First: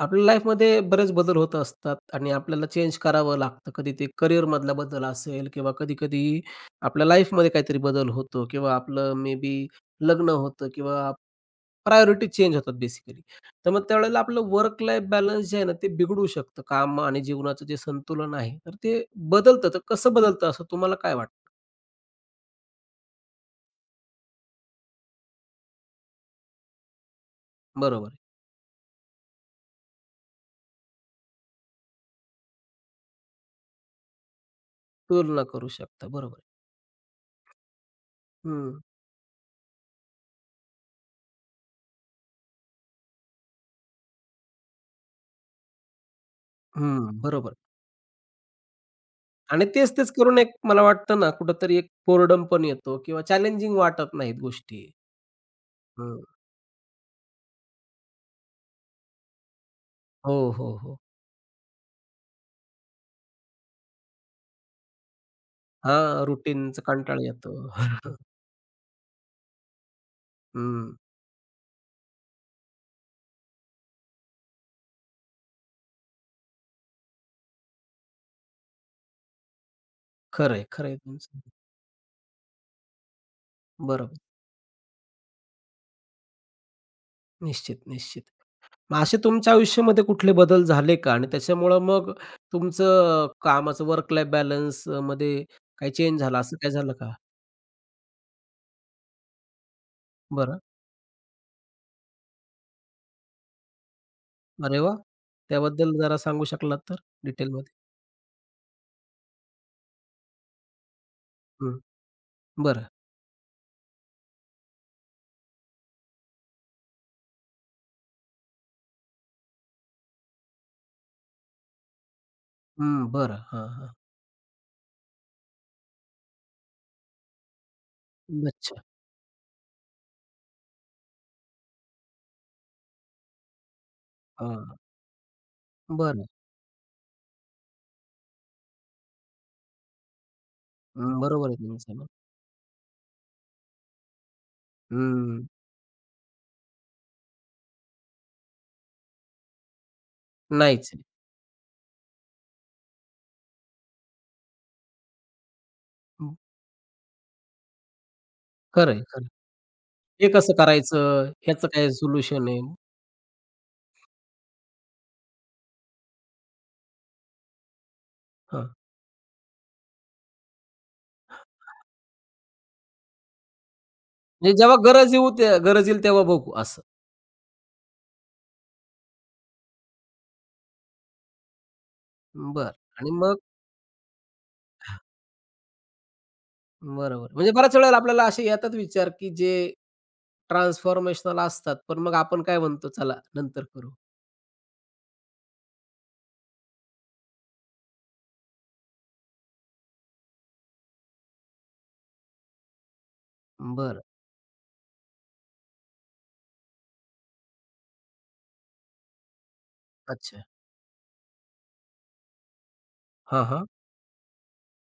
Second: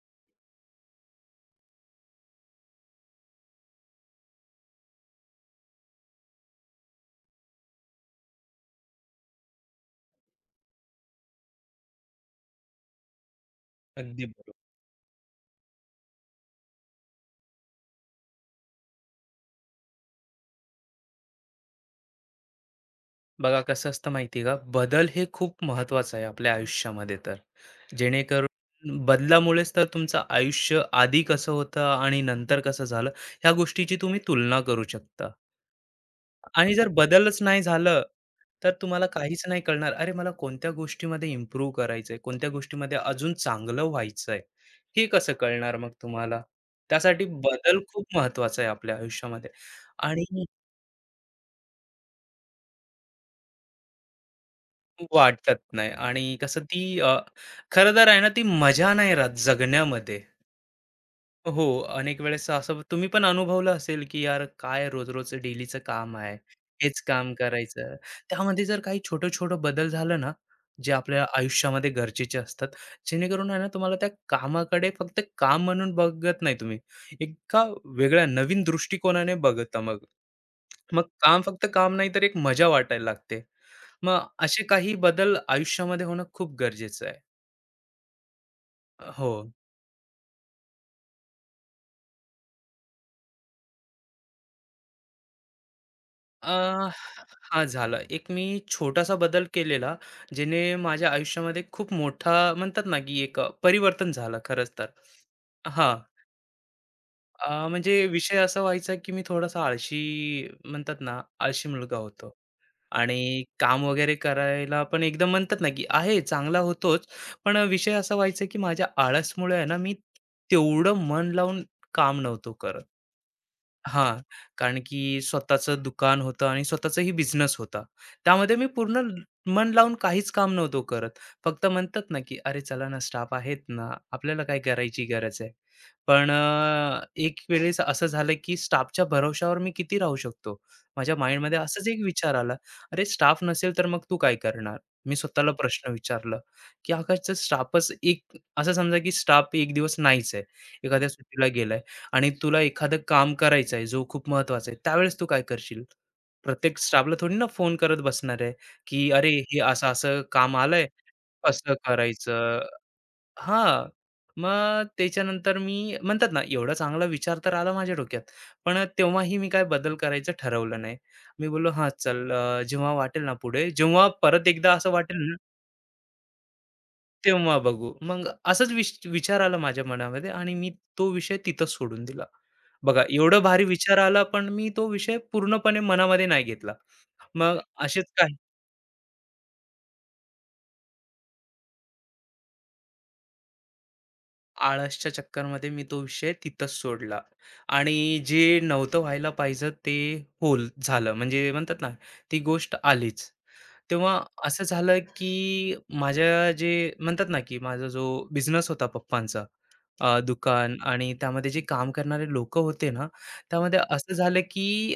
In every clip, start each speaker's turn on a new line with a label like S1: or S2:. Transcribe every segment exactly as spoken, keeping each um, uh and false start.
S1: आपल्या लाईफमध्ये बरेच बदल होत असतात आणि आपल्याला चेंज करावं लागतं. कधी ते करिअरमधला बदल असेल किंवा कधी-कधी आपल्या लाईफमध्ये काहीतरी बदल होतो किंवा आपलं मे बी लग्न होतं किंवा प्रायोरिटी चेंज होतात बेसिकली. तर मग त्यावेळेला
S2: अगदी
S1: आपलं
S2: बरोबर.
S1: वर्क लाईफ बॅलन्स जे आहे ना, ते बिघडू शकतं. काम आणि जीवनाचं जे संतुलन आहे, तर ते बदलतं. तर कसं बदलतं असं तुम्हाला काय वाटतं?
S2: बघा कसं असतं माहिती आहे का? बदल हे खूप महत्वाचं आहे आपल्या आयुष्यामध्ये तर.
S1: बरोबर आहे.
S2: जेणेकरून बदलामुळेच तर तुमचं आयुष्य आधी कसं होतं आणि नंतर कसं झालं, ह्या गोष्टीची तुम्ही तुलना करू शकता.
S1: तुलना करू शकता. बरोबर आहे.
S2: आणि जर बदलच नाही झालं, तर
S1: हं,
S2: तुम्हाला काहीच नाही कळणार. अरे, मला कोणत्या गोष्टीमध्ये इम्प्रूव्ह करायचंय, कोणत्या गोष्टीमध्ये अजून चांगलं व्हायचंय, हे कसं कळणार मग तुम्हाला?
S1: हं.
S2: त्यासाठी
S1: बरोबर.
S2: बदल खूप महत्वाचा आहे आपल्या आयुष्यामध्ये.
S1: आणि तेच-तेच
S2: आणि
S1: करून एक मला वाटतं ना, कुठेतरी एक बोर्डम पण येतो किंवा चॅलेंजिंग वाटत नाहीत गोष्टी.
S2: वाटत नाही आणि
S1: हं.
S2: कसं ती अ, खरं तर आहे ना ती मजा नाही राहत जगण्यामध्ये.
S1: हो, हो, हो.
S2: हो, अनेक वेळेस असं तुम्ही पण अनुभवलं असेल, की यार काय रोज-रोज डेलीचं काम
S1: हां,
S2: आहे.
S1: रुटीनचा
S2: हेच
S1: कंटाळा
S2: काम
S1: येतो.
S2: करायचं. त्यामध्ये जर काही छोटं-छोटं बदल झालं ना, जे
S1: हं.
S2: आपल्या आयुष्यामध्ये गरजेचे असतात, जेणेकरून आहे ना तुम्हाला त्या कामाकडे फक्त काम म्हणून बघत नाही तुम्ही. एका वेगळ्या नवीन दृष्टिकोनाने बघता मग.
S1: खरं आहे, खरं आहे
S2: मग काम
S1: तुमचं.
S2: फक्त काम नाही तर एक मजा वाटायला लागते. मग
S1: बरोबर.
S2: असे काही बदल आयुष्यामध्ये होणं खूप गरजेचं आहे.
S1: निश्चित, निश्चित. मग असे
S2: हो.
S1: तुमच्या आयुष्यामध्ये कुठले बदल झाले का? आणि त्याच्यामुळं मग तुमचं कामाचं वर्क लाईफ बॅलन्स मध्ये काही चेंज झाला, असं काय
S2: अ,
S1: झालं का?
S2: हां, झालं. एक मी छोटासा बदल केलेला,
S1: बरं.
S2: जेणे माझ्या आयुष्यामध्ये खूप मोठा म्हणतात ना, की एक अ, परिवर्तन झालं खरंच
S1: अरे
S2: तर.
S1: वाह! त्याबद्दल
S2: हां,
S1: जरा सांगू शकलात तर
S2: अ,
S1: डिटेलमध्ये?
S2: म्हणजे विषय असा व्हायचा, की मी थोडासा आळशी म्हणतात ना, आळशी
S1: हं.
S2: मुलगा होतो
S1: बरं.
S2: आणि काम वगैरे करायला पण एकदम म्हणतात ना, की आहे चांगला होतोच. पण विषय असा व्हायचा, की माझ्या आळसमुळे आहे ना, मी तेवढं मन लावून काम नव्हतो करत.
S1: हं, बरं. हां, हां.
S2: हां, कारण की स्वतःचं दुकान होतं आणि स्वतःचाही बिझनेस होता. त्यामध्ये मी
S1: अच्छा.
S2: पूर्ण ल- मन लावून काहीच काम नव्हतो करत. फक्त म्हणतात ना, की "अरे चला ना, स्टाफ आहेत ना, आपल्याला काय
S1: हां.
S2: करायची गरज आहे."
S1: बरं.
S2: पण अ, एक वेळेस असं झालं, की स्टाफच्या भरवशावर मी किती राहू शकतो? माझ्या
S1: अं, बरोबर आहे
S2: माइंडमध्ये असाच
S1: तुमचं
S2: एक
S1: मग.
S2: विचार आला, "अरे स्टाफ नसेल तर मग तू काय करणार?" मी
S1: हं.
S2: स्वतःला प्रश्न विचारला, की "अगाच स्टाफच एक" असं समजा, की स्टाफ एक दिवस नाहीच आहे.
S1: नाहीच आहे.
S2: एखाद्या सुट्टीला गेलाय. आणि तुला एखादं काम करायचं आहे, जो खूप महत्त्वाचा आहे, त्यावेळेस तू काय करशील?
S1: हं.
S2: प्रत्येक स्टाफला थोडी ना फोन करत बसणार आहे,
S1: खरं आहे,
S2: की
S1: खरं
S2: "अरे, हे असं-असं
S1: आहे. हे कसं
S2: काम आलंय,
S1: करायचं? ह्याचं
S2: कसं
S1: काय सोल्युशन आहे?
S2: करायचं?" हां. मग त्याच्यानंतर मी म्हणतात ना, एवढा चांगला विचार तर आला माझ्या डोक्यात,
S1: हां.
S2: पण तेव्हाही मी काय बदल करायचं ठरवलं नाही. मी बोललो, "हां, चल, अ, जेव्हा वाटेल ना पुढे, जेव्हा परत
S1: म्हणजे
S2: एकदा
S1: जेव्हा
S2: असं
S1: गरज येऊ
S2: वाटेल
S1: ते गरज येईल तेव्हा बघू असं.
S2: तेव्हा बघू. मग असाच विश विचार आला माझ्या मनामध्ये आणि मी तो विषय तिथंच सोडून दिला.
S1: बरं
S2: बघा
S1: आणि मग
S2: एवढा भारी विचार आला, पण मी तो विषय पूर्णपणे मनामध्ये नाही घेतला.
S1: बरोबर. म्हणजे
S2: मग
S1: बऱ्याच वेळेला
S2: असेच
S1: आपल्याला
S2: काही
S1: असे येतात विचार, की जे ट्रान्सफॉर्मेशनल असतात, पण मग आपण काय म्हणतो, "चला नंतर करू."
S2: आळसच्या चक्करमध्ये मी तो विषय तिथंच सोडला आणि जे नव्हतं व्हायला पाहिजे ते होल झालं. म्हणजे म्हणतात ना, ती गोष्ट आलीच.
S1: बरं.
S2: तेव्हा असं झालं, की माझ्या जे म्हणतात ना, की माझा जो बिझनेस होता पप्पांचा, अ,
S1: अच्छा.
S2: दुकान आणि त्यामध्ये जे काम करणारे लोकं होते ना,
S1: हां, हां.
S2: त्यामध्ये असं झालं की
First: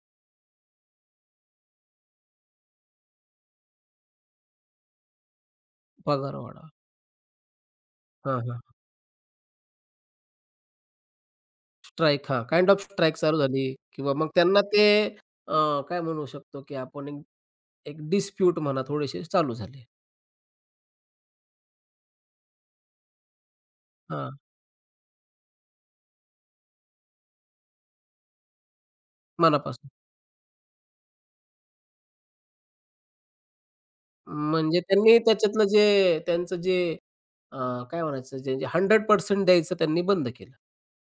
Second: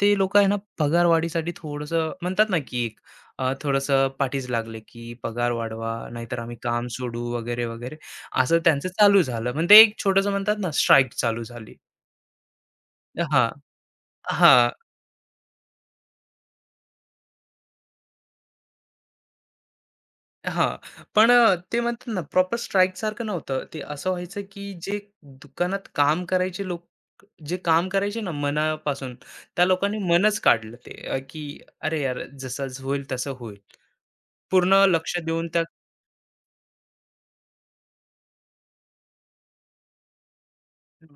S2: ते लोकं आहे ना, पगारवाढीसाठी थोडंसं म्हणतात ना, की एक अ, थोडंसं पाठीस लागले, की पगार वाढवा,
S1: पगार
S2: नाहीतर आम्ही
S1: वाढवा.
S2: काम सोडू वगैरे, वगैरे.
S1: हां,
S2: असं
S1: हां.
S2: त्यांचं चालू झालं. म्हणजे एक छोटंसं म्हणतात ना, स्ट्राईक चालू झाली.
S1: स्ट्राईक हां, काइंड ऑफ स्ट्राईक चालू
S2: हां,
S1: झाली किंवा मग त्यांना
S2: हां.
S1: ते अ, काय म्हणू शकतो, की आपण एक एक डिस्प्यूट म्हणा थोडेसे चालू झाले.
S2: हां, पण अ, ते म्हणतात ना प्रॉपर स्ट्राईकसारखं नव्हतं. ते असं
S1: हां,
S2: व्हायचं, की जे दुकानात काम करायचे लोक जे काम करायचे ना मनापासून, त्या
S1: मनापासून.
S2: लोकांनी मनच काढलं ते, अ, की "अरे यार, जसं होईल तसं होईल."
S1: म्हणजे
S2: पूर्ण लक्ष
S1: त्यांनी
S2: देऊन त्या
S1: त्याच्यातलं जे त्यांचं जे अ, काय म्हणायचं जे शंभर टक्के द्यायचं त्यांनी बंद केलं.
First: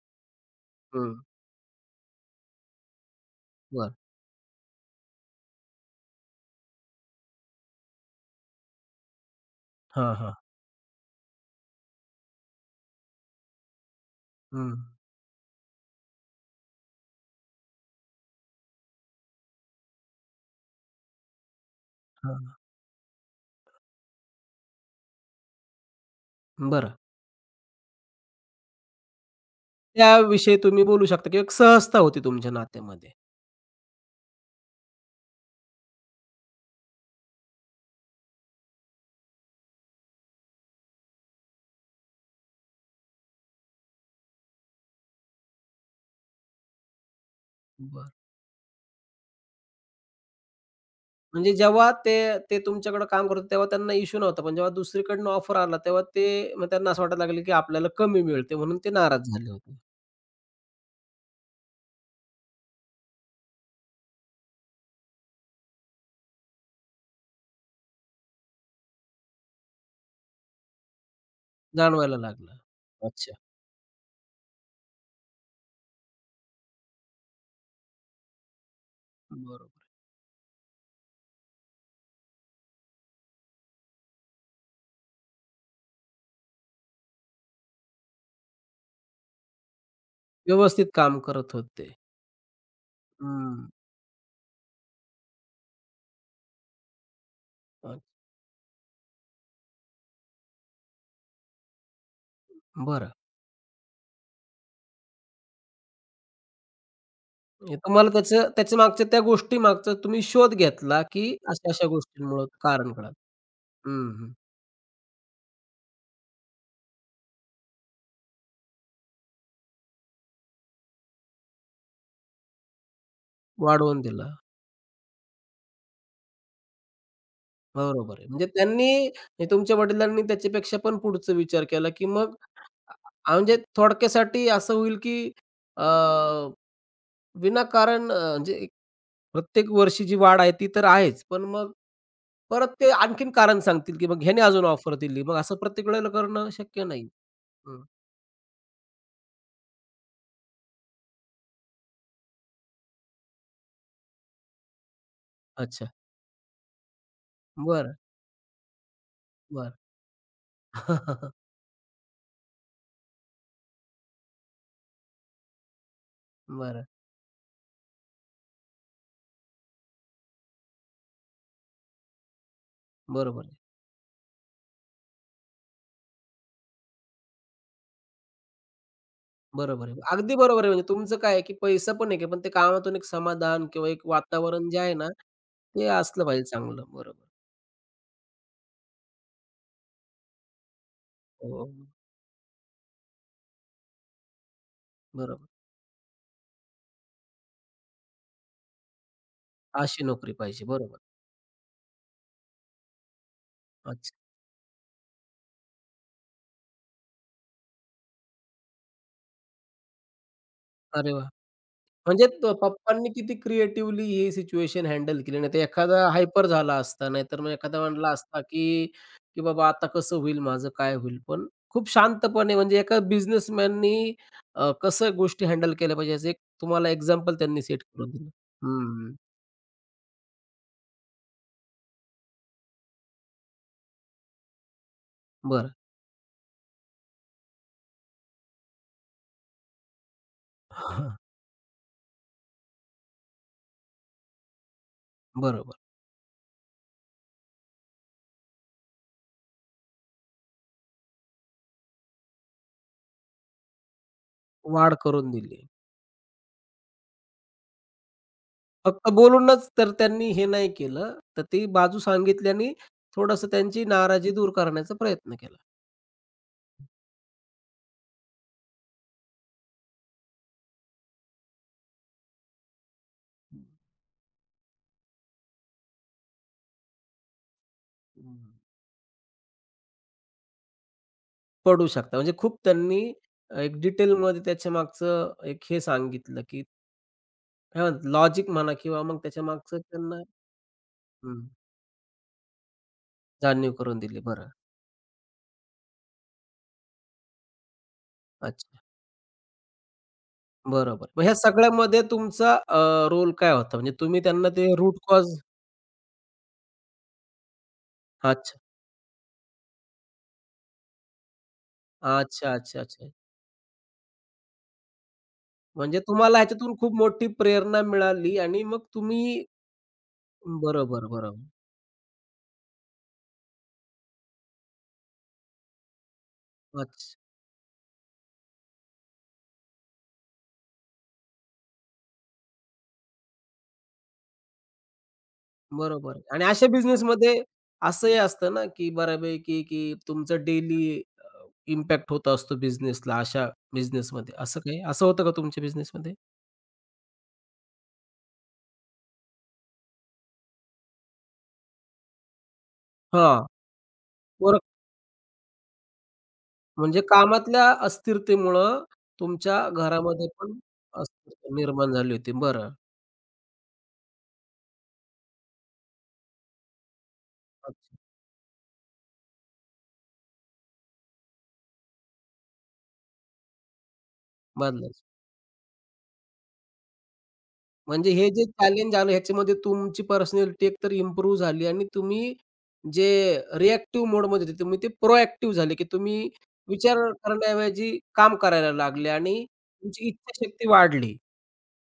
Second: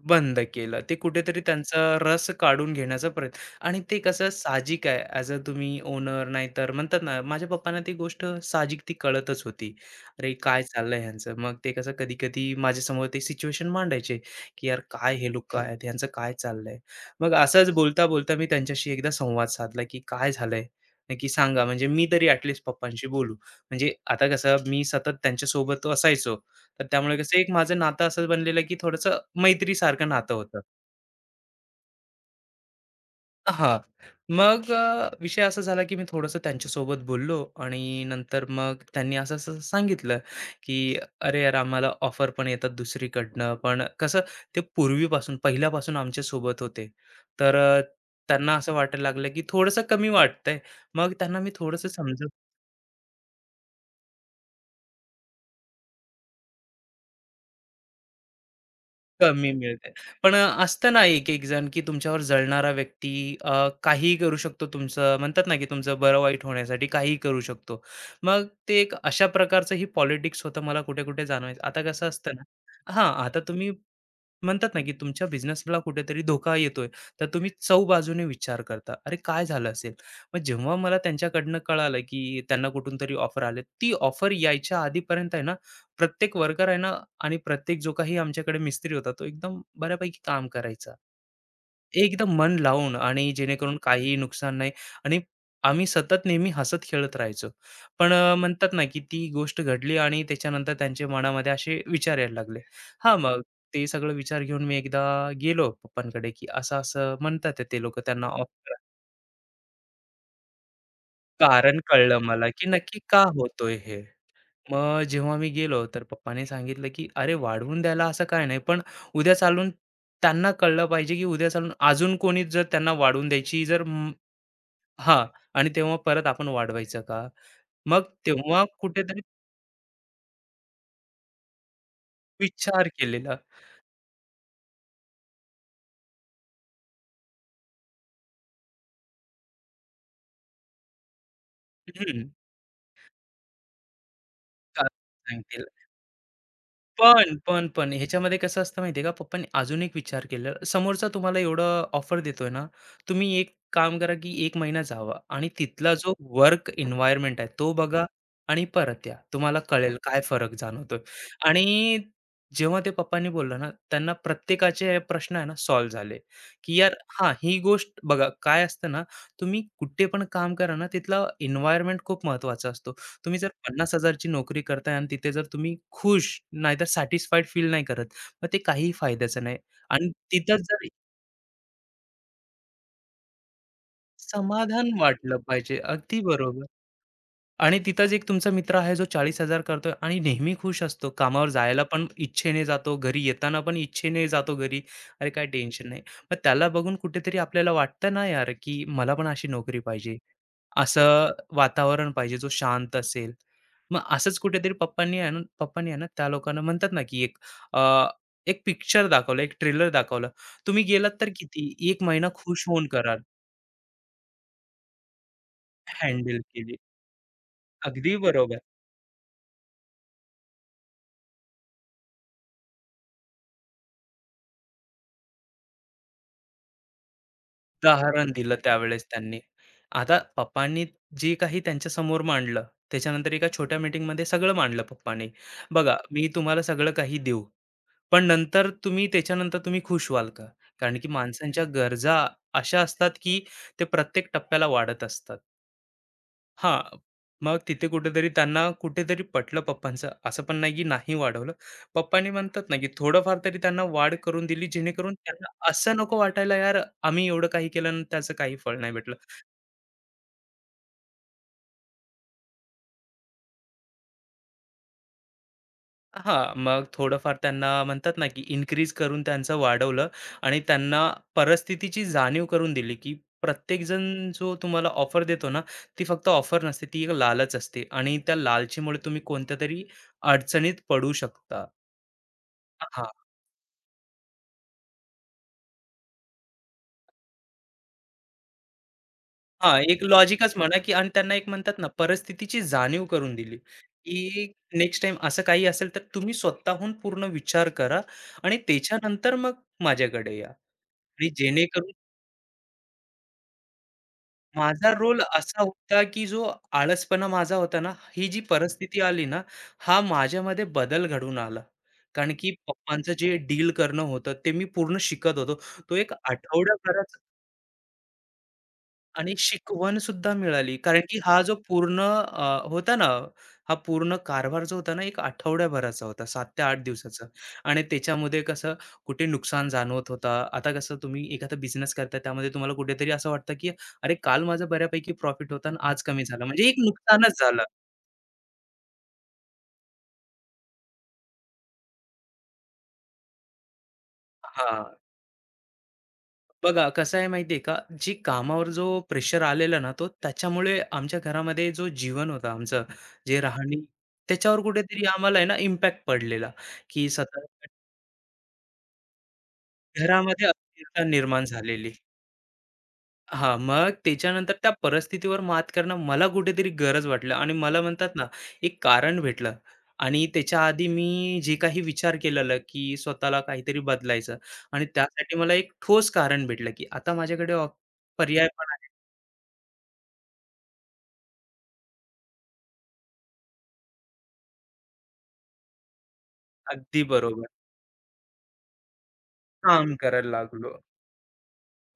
S2: बंद केलं. ते
S1: हं,
S2: कुठेतरी त्यांचा रस काढून घेण्याचा प्रयत्न आणि
S1: बरं.
S2: ते कसं साहजिक आहे ॲज अ तुम्ही ओनर नाहीतर म्हणतात ना, माझ्या पप्पांना ती गोष्ट साहजिक ती कळतच होती.
S1: हां,
S2: अरे,
S1: हां.
S2: काय चाललंय ह्यांचं? मग ते कसं कधी-कधी माझ्यासमोर ते सिच्युएशन मांडायचे, की
S1: हं,
S2: "यार, काय हे लोकं आहेत? ह्यांचं काय चाललंय?" मग असंच बोलता-बोलता मी त्यांच्याशी एकदा संवाद साधला, की "काय झालंय? नक्की सांगा." म्हणजे मी तरी
S1: हां.
S2: ॲट पप्पांशी बोलू. म्हणजे आता कसं मी सतत त्यांच्यासोबत असायचो. तर
S1: बरं.
S2: त्यामुळे कसं एक माझं नातं असं बनलेलं की थोडंसं मैत्रीसारखं नातं
S1: त्याविषयी
S2: होतं.
S1: तुम्ही बोलू शकता किंवा एक सहजता होती तुमच्या नात्यामध्ये.
S2: हां. मग अ, विषय असा झाला की मी थोडंसं त्यांच्यासोबत बोललो आणि नंतर मग त्यांनी असं-असं सांगितलं, की "अरे यार, आम्हाला ऑफर पण येतात दुसरीकडनं." पण कसं ते पूर्वीपासून, पहिल्यापासून आमच्यासोबत होते. तर अ,
S1: बरं.
S2: त्यांना असं वाटायला लागलं की थोडंसं कमी वाटतंय. मग त्यांना मी
S1: म्हणजे
S2: थोडंसं
S1: जेव्हा ते
S2: समजावलं
S1: ते तुमच्याकडे काम करत होते तेव्हा त्यांना इश्यू नव्हता. पण जेव्हा दुसरीकडनं ऑफर आला तेव्हा ते मग त्यांना असं वाटायला लागलं, की आपल्याला कमी मिळते म्हणून ते नाराज
S2: कमी
S1: झाले होते.
S2: मिळते. पण अ, असतं ना एक-एक जण, की तुमच्यावर जळणारा व्यक्ती अ, काहीही करू शकतो तुमचं म्हणतात ना, की तुमचं बरं-वाईट होण्यासाठी काहीही करू शकतो. मग ते एक अशा प्रकारचं ही पॉलिटिक्स होतं मला कुठे-कुठे जाणवायचं. आता कसं
S1: जाणवायला
S2: असतं ना,
S1: लागलं.
S2: हां,
S1: अच्छा.
S2: आता तुम्ही म्हणतात ना, की तुमच्या बिझनेसला कुठेतरी धोका येतोय, तर तुम्ही चौबाजूने विचार करता. अरे काय झालं
S1: बरोबर.
S2: असेल? मग जेव्हा मला त्यांच्याकडनं कळालं, की त्यांना कुठून तरी ऑफर आली. ती ऑफर यायच्या आधीपर्यंत आहे ना प्रत्येक वर्कर आहे ना आणि प्रत्येक जो काही आमच्याकडे मिस्त्री होता तो एकदम बऱ्यापैकी काम
S1: व्यवस्थित
S2: करायचा.
S1: काम करत होते.
S2: एकदम मन लावून आणि
S1: हं.
S2: जेणेकरून काही नुकसान नाही आणि आम्ही सतत नेहमी हसत-खेळत राहायचो.
S1: अ,
S2: पण अ, म्हणतात ना, की ती गोष्ट घडली आणि त्याच्यानंतर त्यांच्या मनामध्ये असे विचार यायला लागले.
S1: बरं.
S2: हां, मग ते सगळं विचार घेऊन मी एकदा गेलो पप्पांकडे, की असं-असं म्हणतात आहे
S1: म्हणजे
S2: ते लोकं
S1: तुम्हाला
S2: त्यांना ऑफ
S1: त्याचं
S2: करा.
S1: त्याच्या मागच्या त्या गोष्टी मागचा तुम्ही शोध घेतला, की
S2: कारण
S1: अशा-अशा
S2: कळलं
S1: गोष्टींमुळं
S2: मला, की
S1: कारण
S2: नक्की
S1: कळालं.
S2: का होतोय हे?
S1: हं, हं.
S2: मग जेव्हा मी गेलो, तर पप्पांनी सांगितलं, की "अरे, वाढवून द्यायला असं काय नाही, पण उद्या चालून त्यांना कळलं पाहिजे, की उद्या चालून अजून कोणी जर त्यांना वाढवून द्यायची जर
S1: वाढवून
S2: म
S1: दिला.
S2: हां, आणि तेव्हा परत आपण वाढवायचं का?" मग
S1: बरोबर आहे. म्हणजे
S2: तेव्हा
S1: त्यांनी
S2: कुठेतरी
S1: म्हणजे तुमच्या वडिलांनी त्याच्यापेक्षा पण पुढचा विचार केला, की मग
S2: विचार
S1: अ,
S2: केलेला.
S1: म्हणजे थोडक्यासाठी असं होईल, की अ, विनाकारण अ, म्हणजे एक प्रत्येक वर्षी जी वाढ आहे ती तर आहेच. पण मग
S2: हं,
S1: परत ते आणखीन कारण सांगतील, की मग ह्याने अजून ऑफर
S2: कारण
S1: दिली. मग असं
S2: सांगतील.
S1: प्रत्येक वेळेला करणं शक्य नाही.
S2: पण, पण,
S1: हं.
S2: पण ह्याच्यामध्ये कसं असतं माहिती आहे का? पप्पांनी अजून एक विचार केला. समोरचा तुम्हाला एवढं ऑफर देतोय ना, तुम्ही एक काम करा, की एक महिना जावा आणि
S1: अच्छा.
S2: तिथला जो वर्क एन्व्हायर्नमेंट आहे तो
S1: बरं,
S2: बघा आणि परत या. तुम्हाला
S1: बरं.
S2: कळेल काय फरक जाणवतोय. आणि जेव्हा ते पप्पांनी बोललं ना, त्यांना प्रत्येकाचे हे प्रश्न आहे ना सॉल्व्ह झाले, की
S1: बरं.
S2: यार हां, ही गोष्ट बघा काय असतं ना, तुम्ही कुठे पण काम करा ना, तिथला एन्व्हायर्नमेंट खूप महत्त्वाचा असतो. तुम्ही
S1: बरोबर
S2: जर
S1: आहे.
S2: पन्नास हजार ची नोकरी करताय आणि तिथे जर तुम्ही खुश नाहीतर सॅटिस्फाईड फील नाही करत, मग ते काहीही फायद्याचं नाही
S1: बरोबर आहे.
S2: आणि
S1: अगदी
S2: तिथं
S1: बरोबर आहे. म्हणजे
S2: जर
S1: तुमचं काय आहे, की पैसा पण आहे, की, पण ते कामातून एक समाधान किंवा एक वातावरण जे
S2: समाधान
S1: आहे ना,
S2: वाटलं पाहिजे.
S1: ते
S2: अगदी
S1: असलं पाहिजे
S2: बरोबर.
S1: चांगलं. बरोबर.
S2: आणि तिथंच एक तुमचा मित्र आहे जो चाळीस हजार करतोय आणि नेहमी खुश असतो. कामावर
S1: हो,
S2: जायला पण इच्छेने जातो, घरी येताना पण इच्छेने जातो घरी. अरे, काही
S1: बरोबर.
S2: टेन्शन नाही. मग त्याला बघून कुठेतरी आपल्याला वाटतं ना यार, की मला पण अशी नोकरी
S1: अशी
S2: पाहिजे.
S1: नोकरी पाहिजे. बरोबर.
S2: असं वातावरण पाहिजे जो शांत असेल. मग
S1: अच्छा.
S2: असंच कुठेतरी पप्पांनी आहे ना पप्पांनी आहे ना त्या लोकांना म्हणतात ना, की एक अ, एक पिक्चर दाखवलं, एक ट्रेलर दाखवलं. तुम्ही गेलात
S1: अरे वाह!
S2: तर किती एक
S1: म्हणजे
S2: महिना
S1: त
S2: खुश होऊन
S1: पप्पांनी
S2: कराल.
S1: किती क्रिएटिव्हली ही सिच्युएशन हँडल केली. नाहीतर एखादा
S2: हँडल
S1: हायपर झाला
S2: केली.
S1: असता, नाहीतर मग एखादा म्हणला
S2: अगदी
S1: असता,
S2: बरोबर.
S1: की की बाबा आता कसं होईल माझं, काय होईल? पण खूप शांतपणे म्हणजे एका बिझनेसमॅननी कसं गोष्टी हँडल केल्या पाहिजे, याचं एक तुम्हाला एक्झाम्पल त्यांनी सेट करून दिलं.
S2: उदाहरण दिलं त्यावेळेस
S1: हं,
S2: त्यांनी. आता पप्पांनी जे काही त्यांच्यासमोर मांडलं, त्याच्यानंतर एका छोट्या मीटिंगमध्ये सगळं मांडलं पप्पांनी.
S1: बरं.
S2: बघा, मी तुम्हाला सगळं काही देऊ, पण नंतर तुम्ही त्याच्यानंतर तुम्ही खुश व्हाल का? कारण की
S1: हां,
S2: माणसांच्या गरजा अशा असतात, की ते प्रत्येक टप्प्याला वाढत असतात.
S1: बरोबर.
S2: हां, मग तिथे कुठेतरी त्यांना कुठेतरी पटलं पप्पांचं. असं पण नाही, की नाही वाढवलं. पप्पांनी म्हणतात ना, की थोडंफार तरी त्यांना वाढ करून दिली,
S1: वाढ
S2: जेणेकरून
S1: करून
S2: त्यांना
S1: दिली.
S2: असं नको वाटायला, यार आम्ही एवढं काही केलं आणि त्याचं काही फळ नाही
S1: फक्त
S2: भेटलं.
S1: बोलूनच तर त्यांनी हे नाही केलं, तर ती बाजू सांगितल्याने थोडंसं त्यांची नाराजी दूर करण्याचा प्रयत्न केला.
S2: हां, मग थोडंफार त्यांना म्हणतात ना, की इन्क्रीज करून त्यांचं वाढवलं आणि त्यांना परिस्थितीची जाणीव करून दिली, की प्रत्येकजण जो तुम्हाला ऑफर देतो ना, ती फक्त ऑफर नसते, ती एक लालच असते आणि त्या लालचीमुळे तुम्ही कोणत्यातरी अडचणीत पडू शकता.
S1: पडू शकता. म्हणजे खूप त्यांनी अ, एक डिटेलमध्ये त्याच्यामागचं एक हे सांगितलं, की काय म्हणतात लॉजिक म्हणा किंवा मग त्याच्यामागचं
S2: हां, एक
S1: त्यांना
S2: लॉजिकच म्हणा, की आणि त्यांना
S1: हं,
S2: एक म्हणतात ना, परिस्थितीची जाणीव करून दिली,
S1: जाणीव करून दिली.
S2: की
S1: बरं.
S2: नेक्स्ट टाईम असं काही असेल, तर तुम्ही स्वतःहून पूर्ण विचार करा आणि
S1: अच्छा.
S2: त्याच्यानंतर मग माझ्याकडे या.
S1: बरोबर. मग
S2: आणि
S1: ह्या
S2: जेणेकरून
S1: सगळ्यामध्ये तुमचा अ, रोल काय होता? म्हणजे तुम्ही त्यांना ते
S2: माझा
S1: रूट
S2: रोल
S1: कॉज
S2: असा होता, की जो आळसपणा माझा होता ना, ही जी
S1: अच्छा.
S2: परिस्थिती आली ना, हा माझ्यामध्ये बदल घडवून आला. कारण की
S1: अच्छा, अच्छा, अच्छा.
S2: पप्पांचं जे डील करणं होतं, ते मी पूर्ण शिकत होतो. तो
S1: म्हणजे
S2: एक
S1: तुम्हाला ह्याच्यातून खूप
S2: आठवडाभराचा
S1: मोठी प्रेरणा मिळाली आणि मग
S2: आणि
S1: तुम्ही
S2: शिकवण सुद्धा मिळाली. कारण
S1: बरोबर,
S2: की
S1: बरोबर.
S2: हा जो पूर्ण अ, होता ना, हा पूर्ण कारभार जो होता ना, एक आठवड्याभराचा होता, सात ते आठ
S1: अच्छा.
S2: दिवसाचा. आणि त्याच्यामध्ये कसं कुठे नुकसान जाणवत होता. आता कसं तुम्ही एखादा बिझनेस करताय, त्यामध्ये तुम्हाला कुठेतरी असं वाटतं, की "अरे, काल माझा बऱ्यापैकी प्रॉफिट होता आणि आज
S1: बरोबर आहे
S2: कमी झाला."
S1: आणि अशा
S2: म्हणजे एक
S1: बिझनेसमध्ये
S2: नुकसानच झालं.
S1: असंही असतं ना, की बऱ्यापैकी की तुमचं डेली इम्पॅक्ट होत असतो बिझनेसला अशा बिझनेसमध्ये. असं काही
S2: हां.
S1: असं होतं का तुमच्या बिझनेसमध्ये?
S2: बघा कसं आहे माहिती आहे का, जी कामावर जो प्रेशर आलेला ना, तो त्याच्यामुळे आमच्या घरामध्ये जो जीवन होता आमचं, जे
S1: हां.
S2: राहणी,
S1: बरं
S2: त्याच्यावर कुठेतरी आम्हाला आहे ना इम्पॅक्ट पडलेला,
S1: म्हणजे
S2: की सतत
S1: कामातल्या अस्थिरतेमुळं तुमच्या घरामध्ये
S2: घरामध्ये
S1: पण
S2: अस्थिरता निर्माण
S1: अस्थिरता
S2: झालेली.
S1: निर्माण झाली होती. बरं.
S2: हां, मग त्याच्यानंतर त्या परिस्थितीवर मात करणं मला कुठेतरी गरज वाटलं आणि मला
S1: अच्छा.
S2: म्हणतात ना, एक कारण भेटलं आणि त्याच्या आधी मी जे काही विचार केलेला, की स्वतःला काहीतरी बदलायचं आणि
S1: बदलायची.
S2: त्यासाठी मला एक ठोस कारण भेटलं, की आता माझ्याकडे ऑप
S1: म्हणजे हे जे
S2: पर्याय पण
S1: चॅलेंज आलं ह्याच्यामध्ये तुमची पर्सनॅलिटी एकतर इम्प्रूव्ह झाली आणि तुम्ही जे रिएक्टिव्ह मोडमध्ये होते तुम्ही ते प्रोएक्टिव्ह झाले, की तुम्ही विचार
S2: अगदी बरोबर.
S1: करण्याऐवजी काम करायला लागले आणि
S2: काम
S1: तुमची
S2: करायला
S1: इच्छाशक्ती
S2: लागलो.
S1: वाढली.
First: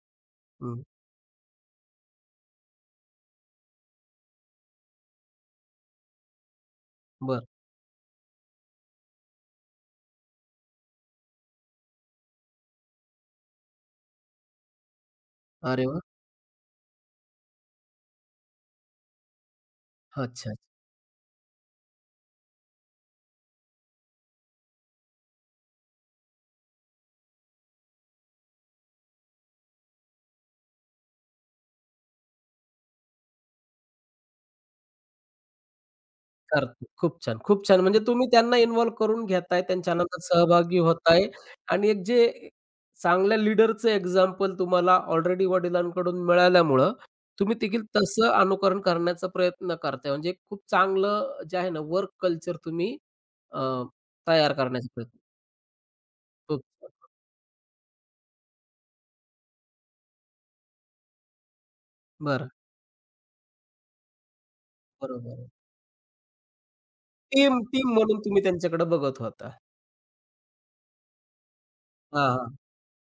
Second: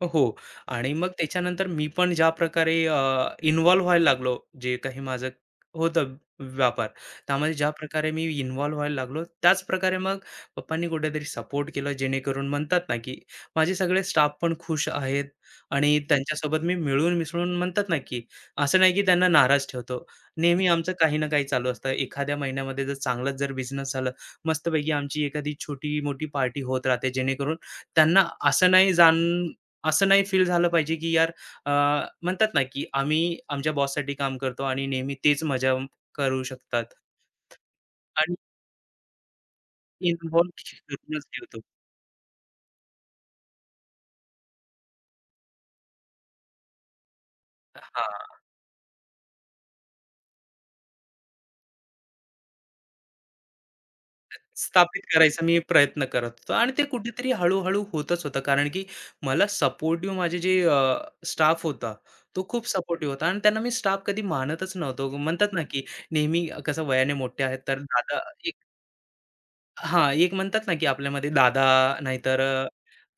S2: हो.
S1: हं,
S2: आणि मग त्याच्यानंतर मी पण ज्या प्रकारे अ, इन्व्हॉल्व व्हायला लागलो, जे काही माझं होतं व्यापार,
S1: बरं.
S2: त्यामध्ये ज्या प्रकारे मी इन्व्हॉल्व व्हायला लागलो, त्याच प्रकारे मग पप्पांनी कुठेतरी सपोर्ट केला, जेणेकरून म्हणतात ना, की माझे सगळे स्टाफ पण खुश आहेत
S1: अरे
S2: आणि
S1: वाह!
S2: त्यांच्यासोबत मी मिळून मिसळून म्हणतात ना, की असं नाही की त्यांना नाराज ठेवतो.
S1: अच्छा.
S2: नेहमी आमचं काही ना काही चालू असतं. एखाद्या महिन्यामध्ये जर चांगलाच जर बिझनेस झालं, मस्तपैकी आमची एखादी छोटी-मोठी पार्टी होत राहते, जेणेकरून त्यांना असं नाही जाण असं नाही फील झालं पाहिजे की यार अ, म्हणतात ना की आम्ही आमच्या बॉससाठी काम करतो आणि नेहमी तेच मजा करू शकतात.
S1: करतो. खूप छान, खूप छान. म्हणजे तुम्ही
S2: आणि
S1: त्यांना इन्व्हॉल्व करून घेताय, त्यांच्या आनंदात
S2: इन्व्हॉल्व
S1: सहभागी
S2: करूनच
S1: होताय
S2: ठेवतो.
S1: आणि एक जे चांगल्या लीडरचं एक्झाम्पल तुम्हाला ऑलरेडी वडिलांकडून मिळाल्यामुळं तुम्ही देखील तसं
S2: हां,
S1: अनुकरण करण्याचा प्रयत्न करताय. म्हणजे खूप चांगलं जे आहे ना वर्क कल्चर तुम्ही अ, तयार करण्याचा
S2: स्थापित
S1: प्रयत्न
S2: करायचा मी प्रयत्न करत होतो
S1: खूप
S2: आणि ते
S1: छान.
S2: कुठेतरी हळू-हळू होतच होतं. कारण की मला सपोर्टिव्ह माझे जे स्टाफ होता, तो
S1: बरं,
S2: खूप सपोर्टिव्ह होता आणि त्यांना मी स्टाफ कधी मानतच नव्हतो.
S1: बरोबर
S2: म्हणतात ना की नेहमी कसं वयाने मोठे आहेत
S1: टीम
S2: तर
S1: टीम
S2: दादा,
S1: म्हणून तुम्ही त्यांच्याकडे बघत होता.
S2: हां, एक म्हणतात ना, की आपल्यामध्ये दादा
S1: हां,
S2: नाहीतर
S1: हां.
S2: अ,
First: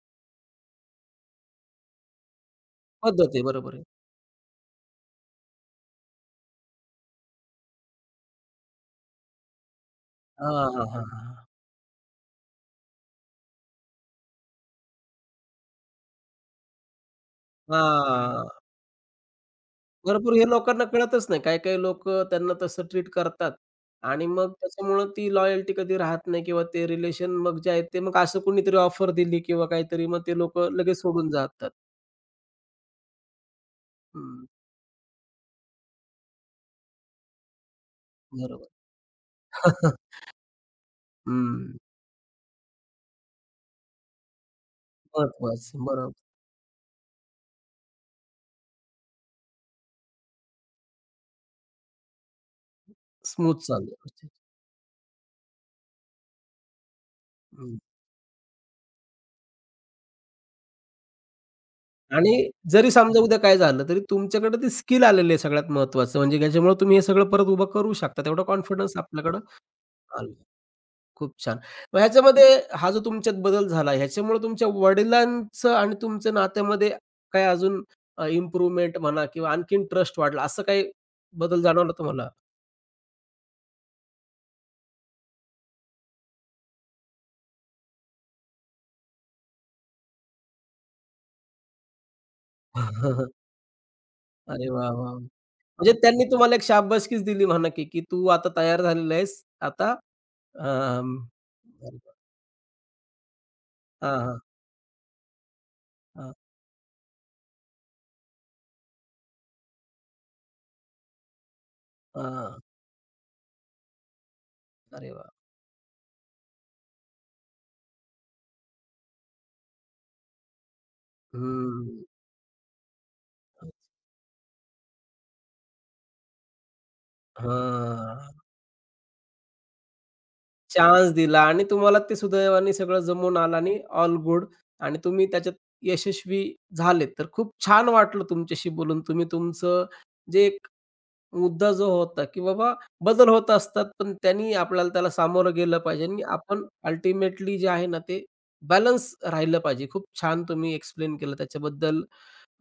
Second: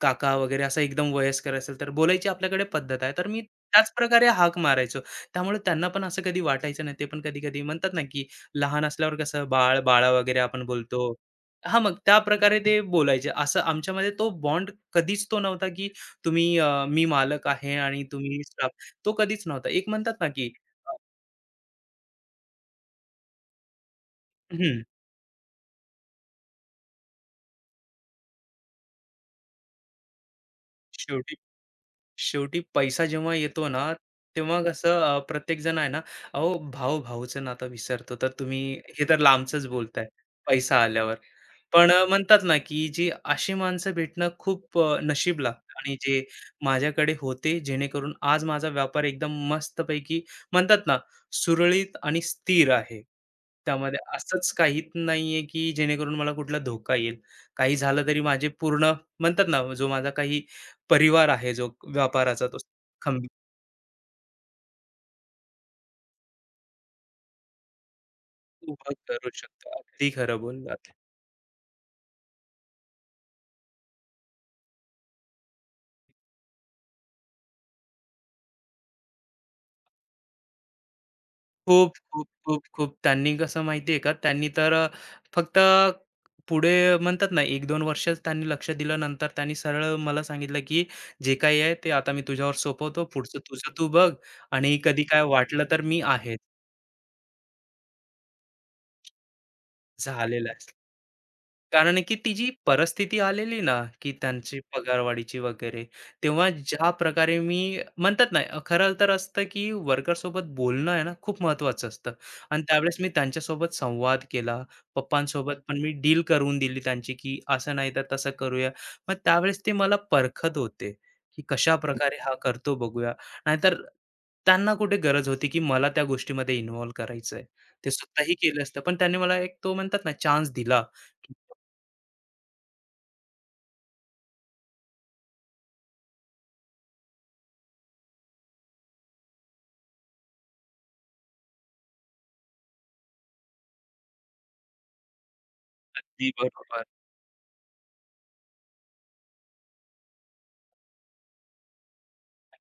S2: काका वगैरे असा एकदम वयस्कर असेल, तर बोलायची आपल्याकडे पद्धत आहे. तर
S1: पद्धत
S2: मी
S1: आहे. बरोबर आहे.
S2: त्याच प्रकारे हाक मारायचो. त्यामुळे त्यांना पण असं कधी वाटायचं नाही. ते पण कधी-कधी म्हणतात ना, की लहान असल्यावर कसं बाळ, बाळा वगैरे
S1: हां,
S2: आपण
S1: हां,
S2: बोलतो.
S1: हां, हां.
S2: हां, मग त्याप्रकारे ते बोलायचे. असं आमच्यामध्ये तो बॉन्ड कधीच तो नव्हता, की तुम्ही अ, मी मालक आहे आणि तुम्ही
S1: हां.
S2: स्टाफ. तो कधीच नव्हता. एक म्हणतात ना,
S1: भरपूर हे
S2: की
S1: लोकांना
S2: अ,
S1: कळतच नाही. काही-काही लोकं त्यांना तसं ट्रीट करतात आणि मग
S2: हं,
S1: त्याच्यामुळं ती लॉयल्टी कधी राहत नाही किंवा ते रिलेशन मग जे आहेत ते मग असं कुणीतरी ऑफर दिली किंवा काहीतरी मग ते लोकं लगेच सोडून
S2: शेवटी
S1: जातात.
S2: शेवटी पैसा जेव्हा येतो ना,
S1: हं,
S2: तेव्हा कसं अ, प्रत्येकजण आहे ना, अहो भाऊ-भाऊचं नातं विसरतो. तर तुम्ही
S1: बरोबर.
S2: हे तर लांबचंच बोलताय पैसा आल्यावर.
S1: हं,
S2: पण अ, म्हणतात ना, की जी अशी माणसं भेटणं खूप अ, नशीब लागतं
S1: महत्वाचं.
S2: आणि
S1: बरोबर.
S2: जे माझ्याकडे होते, जेणेकरून आज माझा व्यापार एकदम मस्तपैकी म्हणतात ना, सुरळीत आणि स्थिर आहे.
S1: स्मूथ चालू आहे
S2: त्यामध्ये
S1: गोष्टी.
S2: असंच काहीच नाहीये, की जेणेकरून मला कुठला धोका येईल. काही झालं तरी माझे पूर्ण म्हणतात ना, जो माझा काही परिवार आहे जो
S1: आणि
S2: व्यापाराचा तो
S1: जरी समजा
S2: खंबीर
S1: उद्या काय झालं तरी तुमच्याकडे ते स्किल आलेली आहे सगळ्यात महत्वाचं म्हणजे त्याच्यामुळे तुम्ही हे सगळं परत उभं करू शकता. तेवढा
S2: उभा
S1: कॉन्फिडन्स
S2: करू
S1: आपल्याकडं
S2: शकतो. अगदी
S1: आला.
S2: खरं बोललात.
S1: खूप छान. मग ह्याच्यामध्ये हा जो तुमच्यात बदल झाला, ह्याच्यामुळे तुमच्या वडिलांचं आणि तुमचं नात्यामध्ये काय अजून इम्प्रूव्हमेंट म्हणा किंवा आणखीन ट्रस्ट वाढला, असं काही बदल
S2: खूप,
S1: जाणवला
S2: खूप,
S1: तुम्हाला?
S2: खूप, खूप त्यांनी कसं माहिती का, त्यांनी तर अ, फक्त पुढे म्हणतात ना एक दोन वर्षच त्यांनी लक्ष दिलं. नंतर त्यांनी सरळ मला सांगितलं, की "जे काही आहे ते आता मी तुझ्यावर सोपवतो. पुढचं तुझं तू बघ
S1: अरे
S2: आणि
S1: वाह,
S2: कधी
S1: वाह!
S2: काय
S1: म्हणजे
S2: वाटलं तर मी
S1: त्यांनी
S2: आहे."
S1: तुम्हाला एक शाबासकीच दिली म्हणा की, की तू आता तयार झालेला आहेस. आता
S2: झालेलं
S1: अ,
S2: आहे.
S1: हां,
S2: कारण की ती जी परिस्थिती आलेली ना, की
S1: हां, हां,
S2: त्यांची पगारवाढीची वगैरे,
S1: हां.
S2: तेव्हा ज्या प्रकारे मी म्हणतात ना, खरं तर असतं की वर्करसोबत बोलणं आहे ना, खूप महत्त्वाचं असतं आणि त्यावेळेस मी त्यांच्यासोबत संवाद केला.
S1: अरे वाह!
S2: पप्पांसोबत पण मी डील करून दिली त्यांची, की असं नाही तर तसं करूया. मग त्यावेळेस ते मला परखत होते, की
S1: हं.
S2: कशाप्रकारे हा करतो बघूया. नाहीतर त्यांना कुठे गरज होती, की मला त्या गोष्टीमध्ये इन्व्हॉल्व करायचं ते स्वतःही
S1: हां.
S2: केलं असतं, पण त्यांनी मला एक तो म्हणतात ना, चान्स दिला.
S1: चान्स दिला आणि तुम्हाला ते सुदैवाने सगळं जमून आलं आणि ऑल गुड आणि तुम्ही त्याच्यात यशस्वी झालेत. तर खूप छान वाटलं तुमच्याशी बोलून. तुम्ही तुमचं जे एक मुद्दा जो होता, की बाबा बदल होत असतात, पण त्यांनी आपल्याला त्याला सामोरं गेलं पाहिजे आणि
S2: अगदी
S1: आपण
S2: बरोबर.
S1: अल्टिमेटली जे आहे ना, ते बॅलन्स राहिलं पाहिजे. खूप छान तुम्ही एक्सप्लेन केलं त्याच्याबद्दल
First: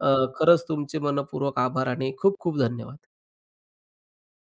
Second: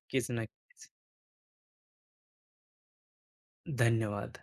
S1: अ, खरंच
S2: नक्कीच.
S1: तुमचे मनःपूर्वक आभार आणि खूप खूप धन्यवाद.
S2: धन्यवाद.